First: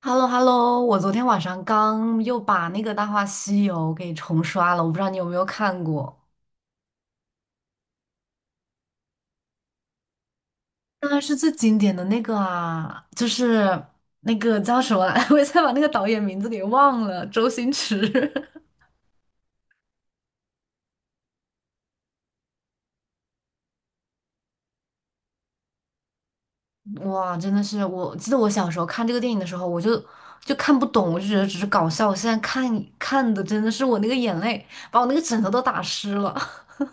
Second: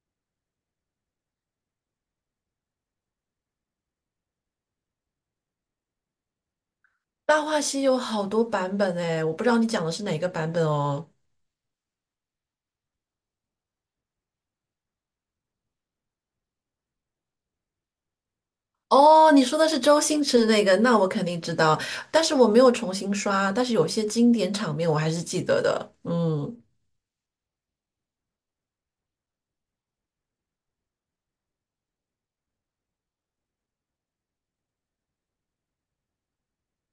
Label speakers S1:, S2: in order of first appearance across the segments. S1: h e l l o 我昨天晚上刚又把那个《大话西游》给重刷了，我不知道你有没有看过，
S2: 《大话西游》好多版本哎，我不知道你讲的是哪个版本哦。
S1: 当然是最经典的那个啊，就是那个叫什么来，我一下把那个导演名字给忘了，周星驰。
S2: 哦，你说的是周星驰的那个，那我肯定知道，但是我没有重新刷，但是有些经典场面我还是记得的。嗯，
S1: 哇，真的是，我记得我小时候看这个电影的时候，我就看不懂，我就觉得只是搞笑，我现在看的真的是我那个眼泪把我那个枕头都打湿了。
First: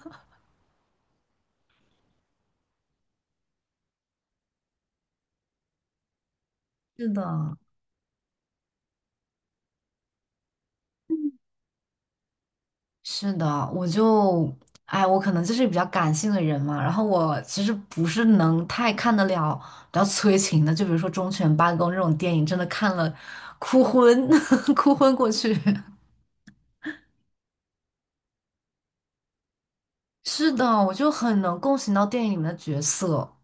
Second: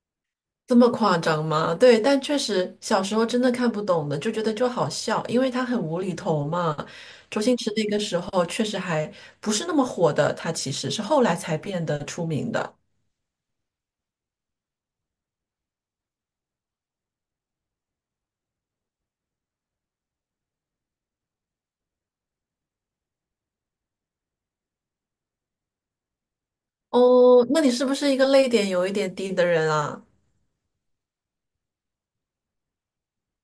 S2: 这么夸张吗？对，但确实小时候真的看不懂的，就觉得就好笑，因为他很无厘头嘛。
S1: 是
S2: 周星
S1: 的，
S2: 驰那个时候确实还不是那么火的，他其实是后来才变得出名的。
S1: 是的，我就，哎，我可能就是比较感性的人嘛，然后我其实不是能太看得了比较催情的，就比如说《忠犬八公》这种电影，真的看了哭昏，哭昏过去。
S2: 哦，那你是不是一个泪点有一点低的人啊？
S1: 是的，我就很能共情到电影里面的角色。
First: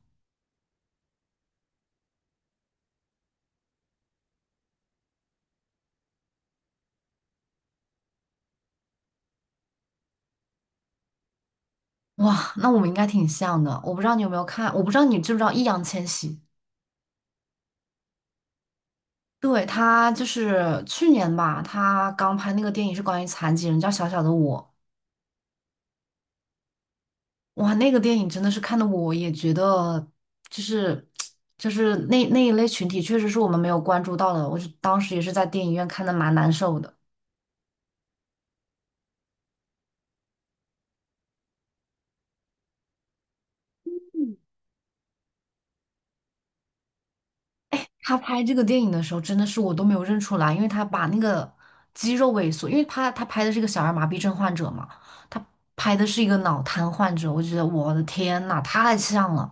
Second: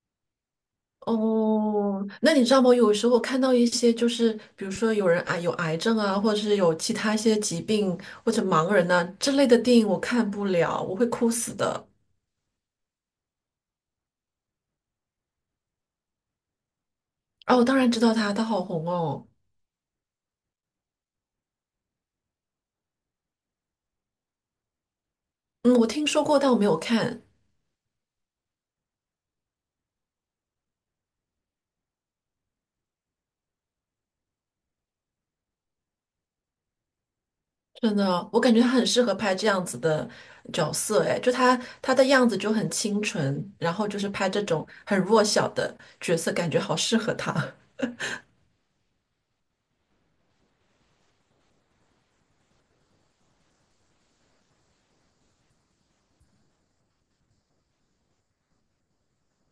S2: 哦，那你知道吗？有时候看到一些，就是比如说有人啊有癌症啊，或者是有其他一些疾病或者盲人呐、之类的电影，我看不了，我会哭死的。
S1: 哇，那我们应该挺像的。我不知道你有没有看，我不知道你知不知道易烊千玺。
S2: 哦，我当然知道他，他好红哦。
S1: 对，他就是去年吧，他刚拍那个电影是关于残疾人，叫《小小的我》。
S2: 嗯，我听说过，但我没有看。
S1: 哇，那个电影真的是看的，我也觉得就是就是那一类群体，确实是我们没有关注到的。我是当时也是在电影院看的，蛮难受的。
S2: 真的，我感觉他很适合拍这样子的角色，哎，就他的样子就很清纯，然后就是拍这种很弱小的角色，感觉好适合他。
S1: 他拍这个电影的时候，真的是我都没有认出来，因为他把那个肌肉萎缩，因为他拍的是一个小儿麻痹症患者嘛，他拍的是一个脑瘫患者，我觉得我的天呐，太像了。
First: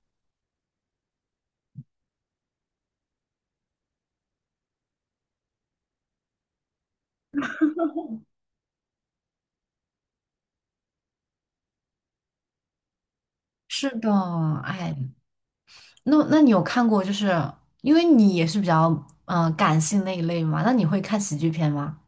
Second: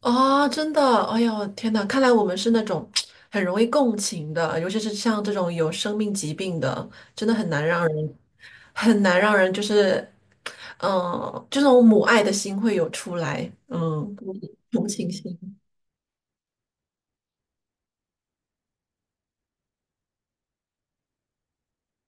S2: 啊，真的，哎呦，天呐，看来我们是那种很容易共情的，尤其是像这种有生命疾病的，真的很难让人，很难让人就是，这种母爱的心会有出来，
S1: 是的，
S2: 同
S1: 哎，
S2: 情心。
S1: 那你有看过，就是因为你也是比较感性那一类嘛，那你会看喜剧片吗？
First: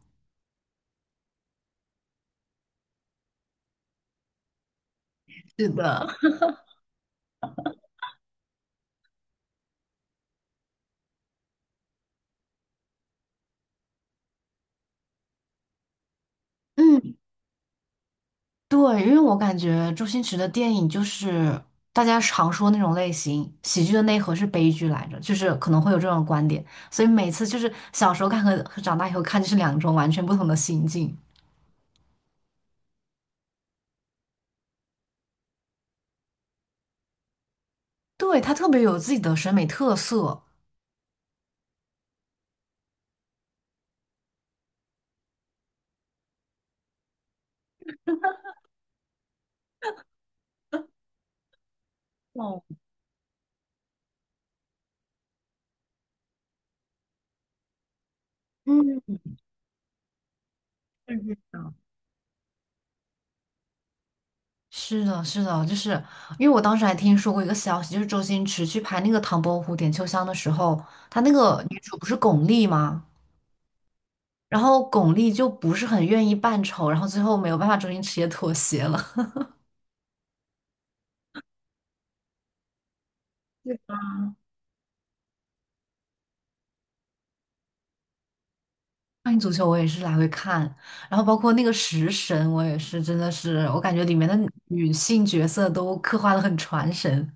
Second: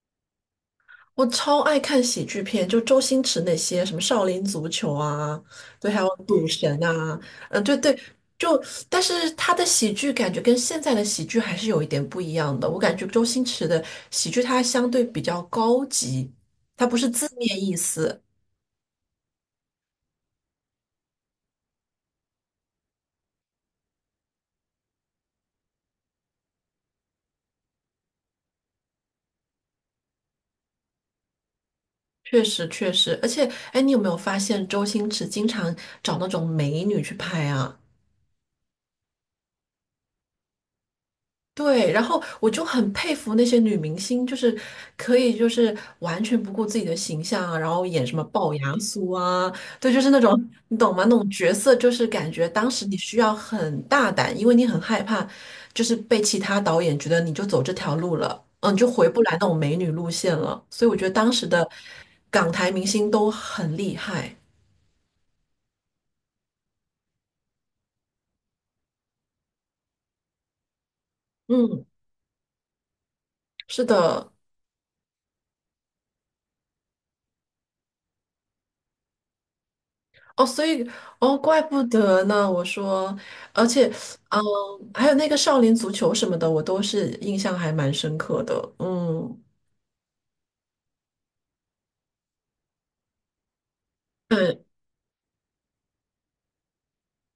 S2: 我超爱看喜剧片，就周星驰那些什么《少林足球》啊，
S1: 是
S2: 对，还有
S1: 的，
S2: 《赌神》啊，嗯，对对，就但是他的喜剧感觉跟现在的喜剧还是有一点不一样的。我感觉周星驰的喜剧它相对比较高级，它不是
S1: 嗯，
S2: 字面意思，
S1: 对，因为我感觉周星驰的电影就是大家常说那种类型，喜剧的内核是悲剧来着，就是可能会有这种观点，所以每次就是小时候看和长大以后看就是两种完全不同的心境。
S2: 确实确实。而且，哎，你有没有发现周星驰经常找那种美女去拍啊？
S1: 对，他特别有自己的审美特色。
S2: 对，然后我就很佩服那些女明星，就是可以就是完全不顾自己的形象啊，然后演什么龅牙苏啊，对，就是那种你懂吗？那种角色就是感觉
S1: 哦，
S2: 当时你需要很大胆，因为你很害怕，就是被其他导演觉得你就走这条路了，嗯，你就回
S1: 嗯，
S2: 不来那种美女路线了。所以我觉得
S1: 是
S2: 当
S1: 这
S2: 时的
S1: 样。
S2: 港台明星都很厉害，
S1: 是的，是的，就是因为我当时还听说过一个消息，就是周星驰去拍那个《唐伯虎点秋香》的时候，他那个女
S2: 嗯，
S1: 主不是巩俐吗？
S2: 是的。
S1: 然后巩俐就不是很愿意扮丑，然后最后没有办法，周星驰也妥协了。
S2: 哦，所以哦，怪不得呢。我说，而且，
S1: 对。
S2: 嗯，还有那个少林足球什么的，我都是印象还蛮深刻的。
S1: 少林
S2: 嗯，
S1: 足球 我也是来回看，然后包括那个食神，我也是真的是，我感觉里面的
S2: 对
S1: 女性角色都刻画的很传神。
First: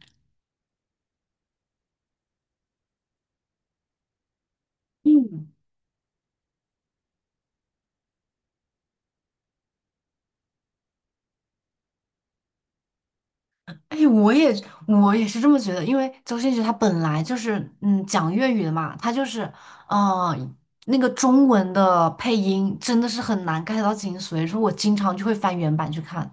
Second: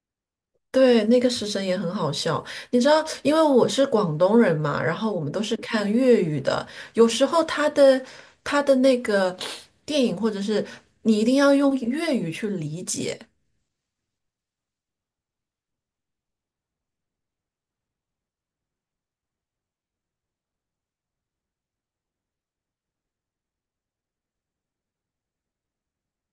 S2: 对，那个食神也很好笑。你知道，因为我是广东人嘛，然后我们都
S1: 嗯，
S2: 是看粤语的，有时候他的那个电影或者是你一定要用粤语去理解，
S1: 哎，我也是这么觉得，因为周星驰他本来就是讲粤语的嘛，他就是嗯、呃那个中文的配音真的是很难 get 到精髓，所以说我经常就会翻原版去看。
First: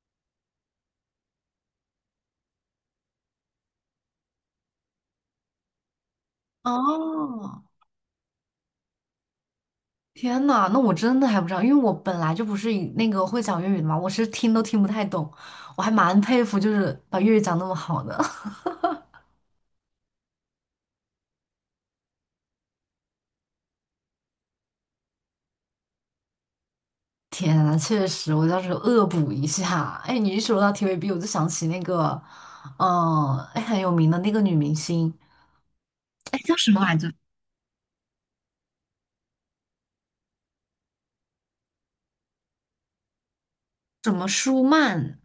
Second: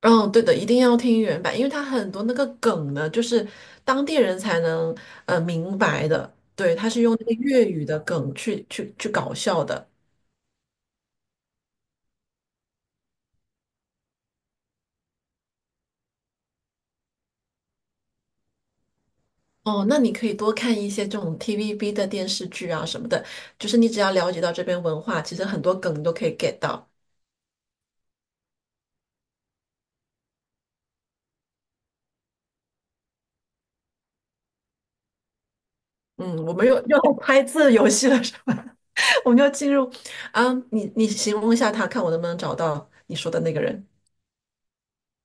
S2: 嗯，对的，一定要听原版，因为它很多那个梗呢，就是当地人才能明白的。对，它是用那个
S1: 哦，
S2: 粤语的梗去搞笑的。
S1: 天呐，那我真的还不知道，因为我本来就不是以那个会讲粤语的嘛，我是听都听不太懂，我还蛮佩服，就是把粤语讲那么好的。
S2: 哦，那你可以多看一些这种 TVB 的电视剧啊什么的，就是你只要了解到这边文化，其实很多梗你都可以 get 到。
S1: 天呐，确实，我到时候恶补一下。哎，你一说到 TVB,我就想起那个，哎，很有名的那个女明星，
S2: 嗯，
S1: 哎，
S2: 我
S1: 叫
S2: 们
S1: 什
S2: 又
S1: 么来
S2: 又
S1: 着？
S2: 来拍字游戏了，是吧？我们就进入，啊，你形容一下他，看我能不能找到你说的那个人。
S1: 什么舒曼？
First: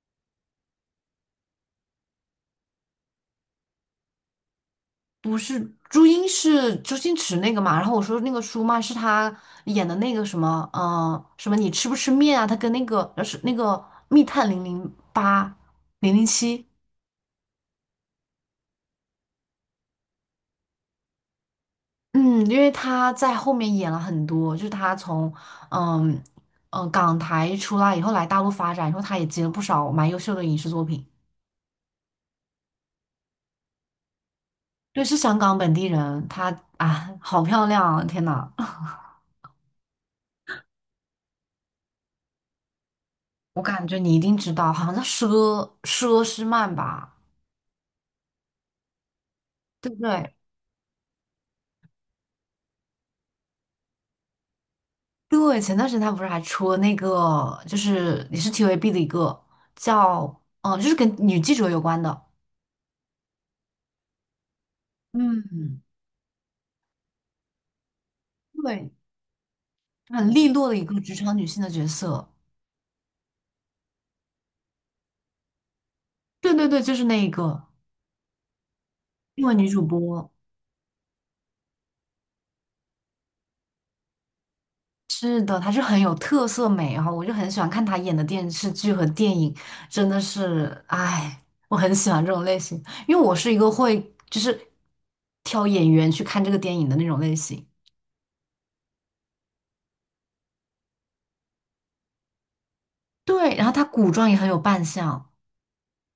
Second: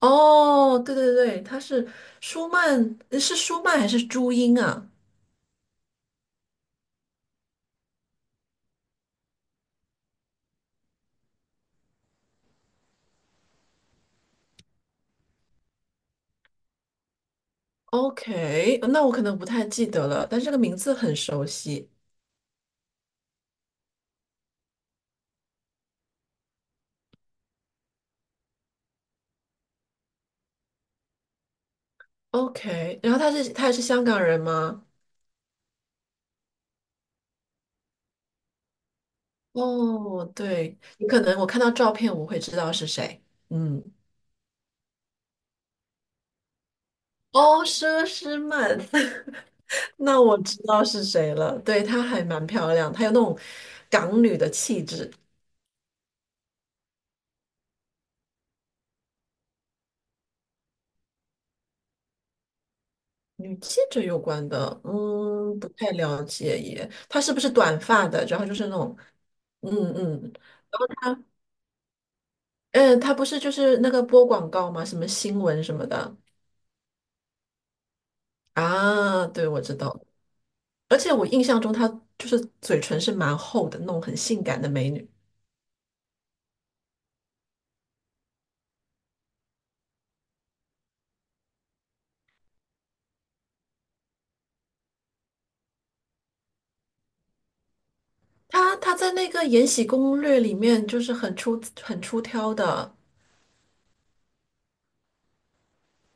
S2: 哦，对对对，他是舒曼，是舒曼还是朱茵啊
S1: 不是朱茵是周星驰那个嘛？然后我说那个舒曼是他演的那个什么，什么你吃不吃面啊？他跟那个是那个密探零零八零零七，
S2: ？OK,那我可能不太记得了，但这个名字很熟悉。
S1: 嗯，因为他在后面演了很多，就是他从嗯港台出来以后来大陆发展然后，他也接了不少蛮优秀的影视作品。
S2: OK,然后他也是香港人吗？
S1: 对，是香港本地人，她啊，好漂亮啊天呐，
S2: 哦，对，你可能我看到照片我会知道是谁。
S1: 我
S2: 嗯，
S1: 感觉你一定知道，好像叫佘诗曼吧，
S2: 哦，佘诗曼，
S1: 对不
S2: 那
S1: 对？
S2: 我知道是谁了。对，她还蛮漂亮，她有那种港女的气质。
S1: 对，前段时间他不是还出了那个，就是也是 TVB 的一个叫，嗯，就是跟女记者有关的，
S2: 女记者有关的，嗯，不
S1: 嗯，
S2: 太了解耶。她是不是短发的？然后就是那
S1: 对，
S2: 种，嗯
S1: 很
S2: 嗯，
S1: 利落的一个职
S2: 她，
S1: 场女性的角色。
S2: 嗯，她不是就是那个播广告吗？什么新闻什么的
S1: 对对对，就是那一个
S2: 啊？
S1: 因
S2: 对，
S1: 为
S2: 我
S1: 女
S2: 知
S1: 主
S2: 道。
S1: 播。
S2: 而且我印象中她就是嘴唇是蛮厚的，那种很性感的美女。
S1: 是的，她是很有特色美哈，我就很喜欢看她演的电视剧和电影，真的是，哎，我很喜欢这种类型，因为我是一个会就是挑演员去看这个电影的那种类型。
S2: 她在那个《延禧攻略》里面就是很出很出挑的。
S1: 对，然后她古装也很有扮相。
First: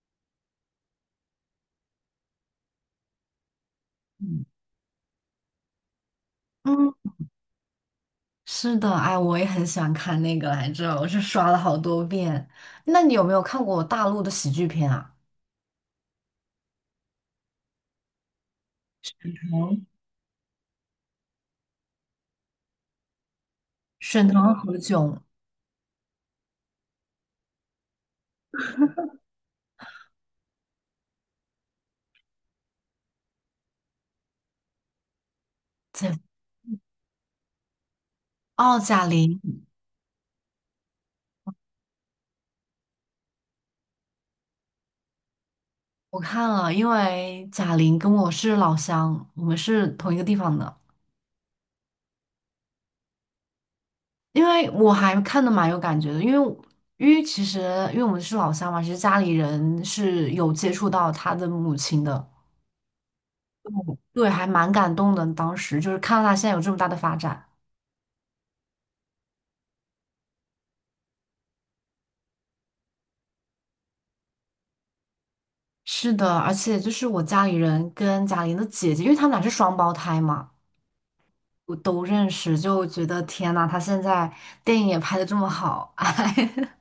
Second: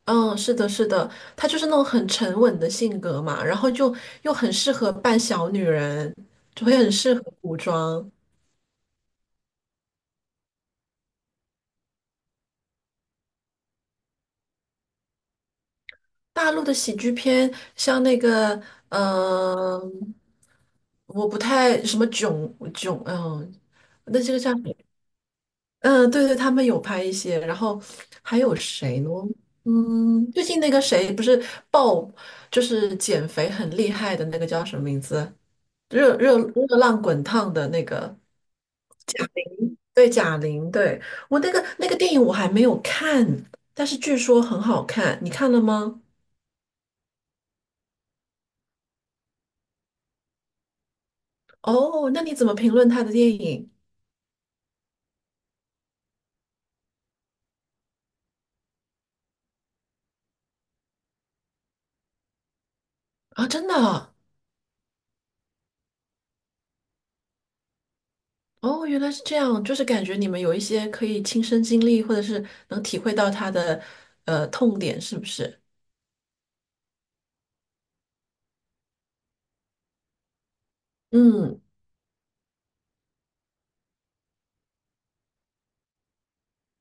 S2: 嗯，是的，是的，她就是那种很沉稳的性格嘛，然后就又很适合扮小女人，就会很
S1: 嗯。
S2: 适合古装。
S1: 是的，哎，我也很喜欢看那个来着，我是刷了好多遍。那你有没有看过大陆的喜剧片啊？
S2: 大陆的喜剧片，像那个，
S1: 嗯，
S2: 嗯，我不太什么囧囧，嗯，那
S1: 沈
S2: 这个叫
S1: 腾
S2: 什
S1: 和
S2: 么
S1: 炅
S2: 嗯，对对，他们有拍一些，然后还有谁呢？嗯，最近那个谁不是爆，就是减肥很厉害的那个叫什么名字？
S1: 在。
S2: 热浪滚烫的那个。
S1: 哦，贾玲，
S2: 对，贾玲，对，我那个电影我还没有看，但是据说很好看，你看了吗？
S1: 我看了，因为贾玲跟我是老乡，我们是同一个地方的。
S2: 哦，那你怎么评论她的电影
S1: 因为我还看的蛮有感觉的，因为其实因为我们是老乡嘛，其实家里人是有接触到他的母亲的，
S2: 啊？真的啊
S1: 对，还蛮感动的。当时就是看到他现在有这么大的发展。
S2: 哦，原来是这样，就是感觉你们有一些可以亲身经历，或者是能体会到她的痛点，是不是？
S1: 是的，而且就是我家里人跟贾玲的姐姐，因为他们俩是双胞胎嘛，
S2: 嗯，
S1: 我都认识，就觉得天呐，她现在电影也拍的这么好，哎，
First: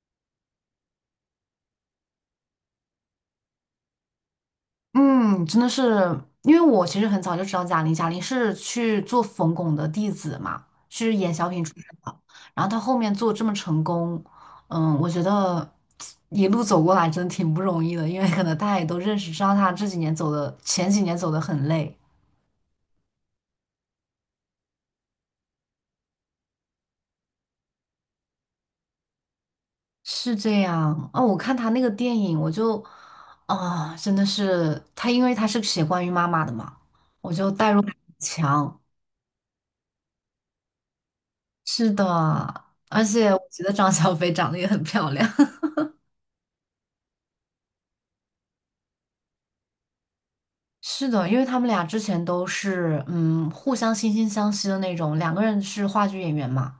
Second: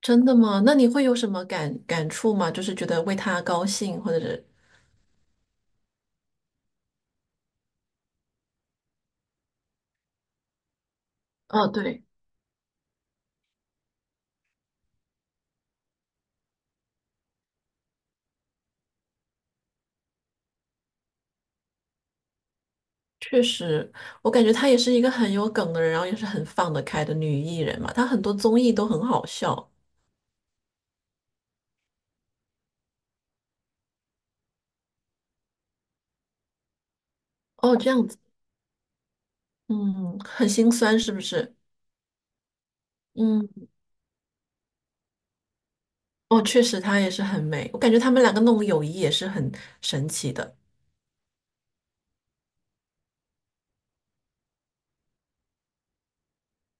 S2: 真的吗？那你会有什么感触吗？就是觉得为她高兴，或者是
S1: 嗯，真的是，因为我其实很早就知道贾玲，贾玲是去做冯巩的弟子嘛，是演小品
S2: 哦，
S1: 出身
S2: 对，
S1: 的，然后她后面做这么成功，嗯，我觉得一路走过来真的挺不容易的，因为可能大家也都认识，知道她这几年走的，前几年走的很累。
S2: 确实，我感觉她也是一个很有梗的人，然后也是很放得开的女艺人嘛，她很多综艺都很好笑。
S1: 是这样哦，我看他那个电影，我就真的是他，因为他是写关于妈妈的嘛，我就代
S2: 哦，
S1: 入
S2: 这
S1: 感
S2: 样
S1: 很
S2: 子，
S1: 强。
S2: 嗯，很心酸是不是？
S1: 是的，而且我
S2: 嗯，
S1: 觉得张小斐长得也很漂亮。
S2: 哦，确实她也是很美，我感觉他们两个那种友谊也是很神奇的。
S1: 是的，因为他们俩之前都是互相惺惺相惜的那种，两个人是话剧演员嘛，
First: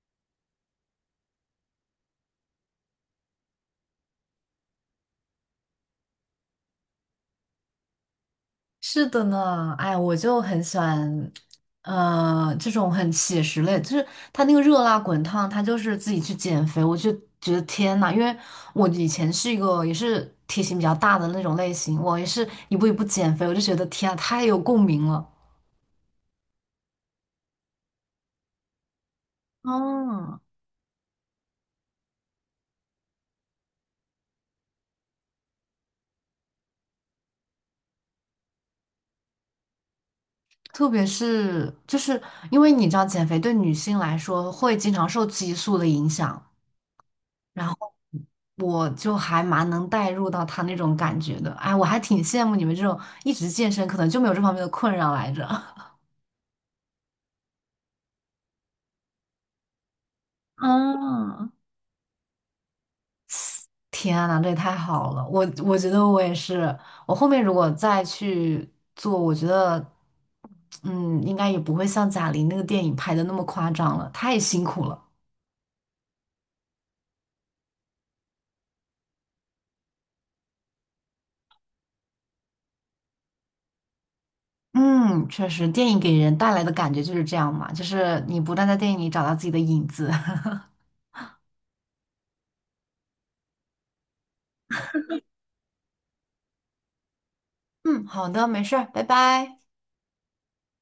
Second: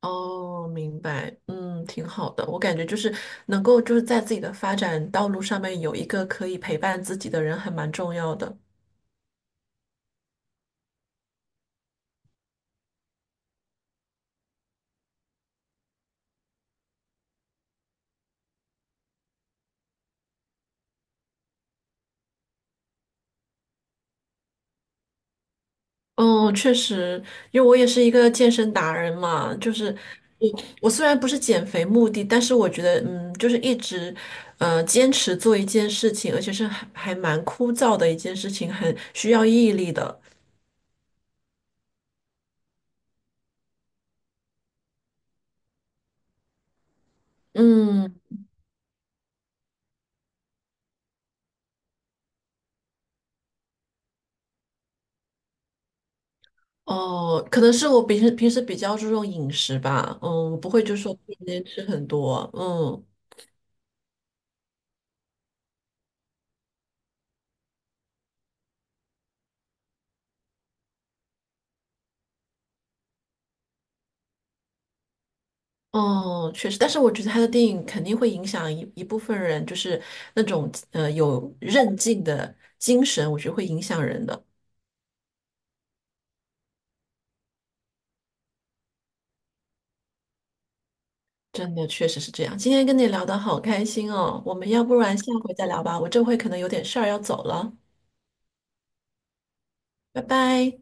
S2: 哦，明白，嗯，挺好的。我感觉就是能够就是在自己的发展道路上面有一个可以陪伴自己的人，还蛮重要的。
S1: 是的呢，哎，我就很喜欢，这种很写实类，就是他那个热辣滚烫，他就是自己去减肥，我就觉得天呐，因为我以前是一个也是体型比较大的那种类型，我也是一步一步减肥，我就觉得天啊，太有共鸣了。
S2: 嗯，确实，因为我也是一个健身达人嘛，就是
S1: 嗯，
S2: 我我虽然不是减肥目的，但是我觉得，嗯，就是一直，坚持做一件事情，而且是还蛮枯燥的一件事情，很需要毅力的。
S1: 特别是就是因为你知道，减肥对女性来说会经常受激素的影响。然后
S2: 嗯，
S1: 我就还蛮能带入到他那种感觉的。哎，我还挺羡慕你们这种一直健身，可能就没有这方面的困扰来着。
S2: 哦，可能是我平时比较注重饮食吧，嗯，不会就说天
S1: 嗯，
S2: 天吃很多，嗯。
S1: 天呐，这也太好了！我觉得我也是，我后面如果再去做，我觉得，嗯，应该也不会像贾玲那个电影拍的那么夸张了，太辛苦了。
S2: 哦，确实，但是我觉得他的电影肯定会影响一部分人，就是那种有韧劲的精神，我觉得会影响人的。
S1: 嗯，确实，电影给人带来的感觉就是这样嘛，就是你不断在电影里找到自己的影子。
S2: 真的，确实是这样。今天跟你聊得好开心哦，我们要不然下回再聊吧，我这回可能有点事儿要走了，
S1: 嗯，好的，没事儿拜拜。
S2: 拜拜。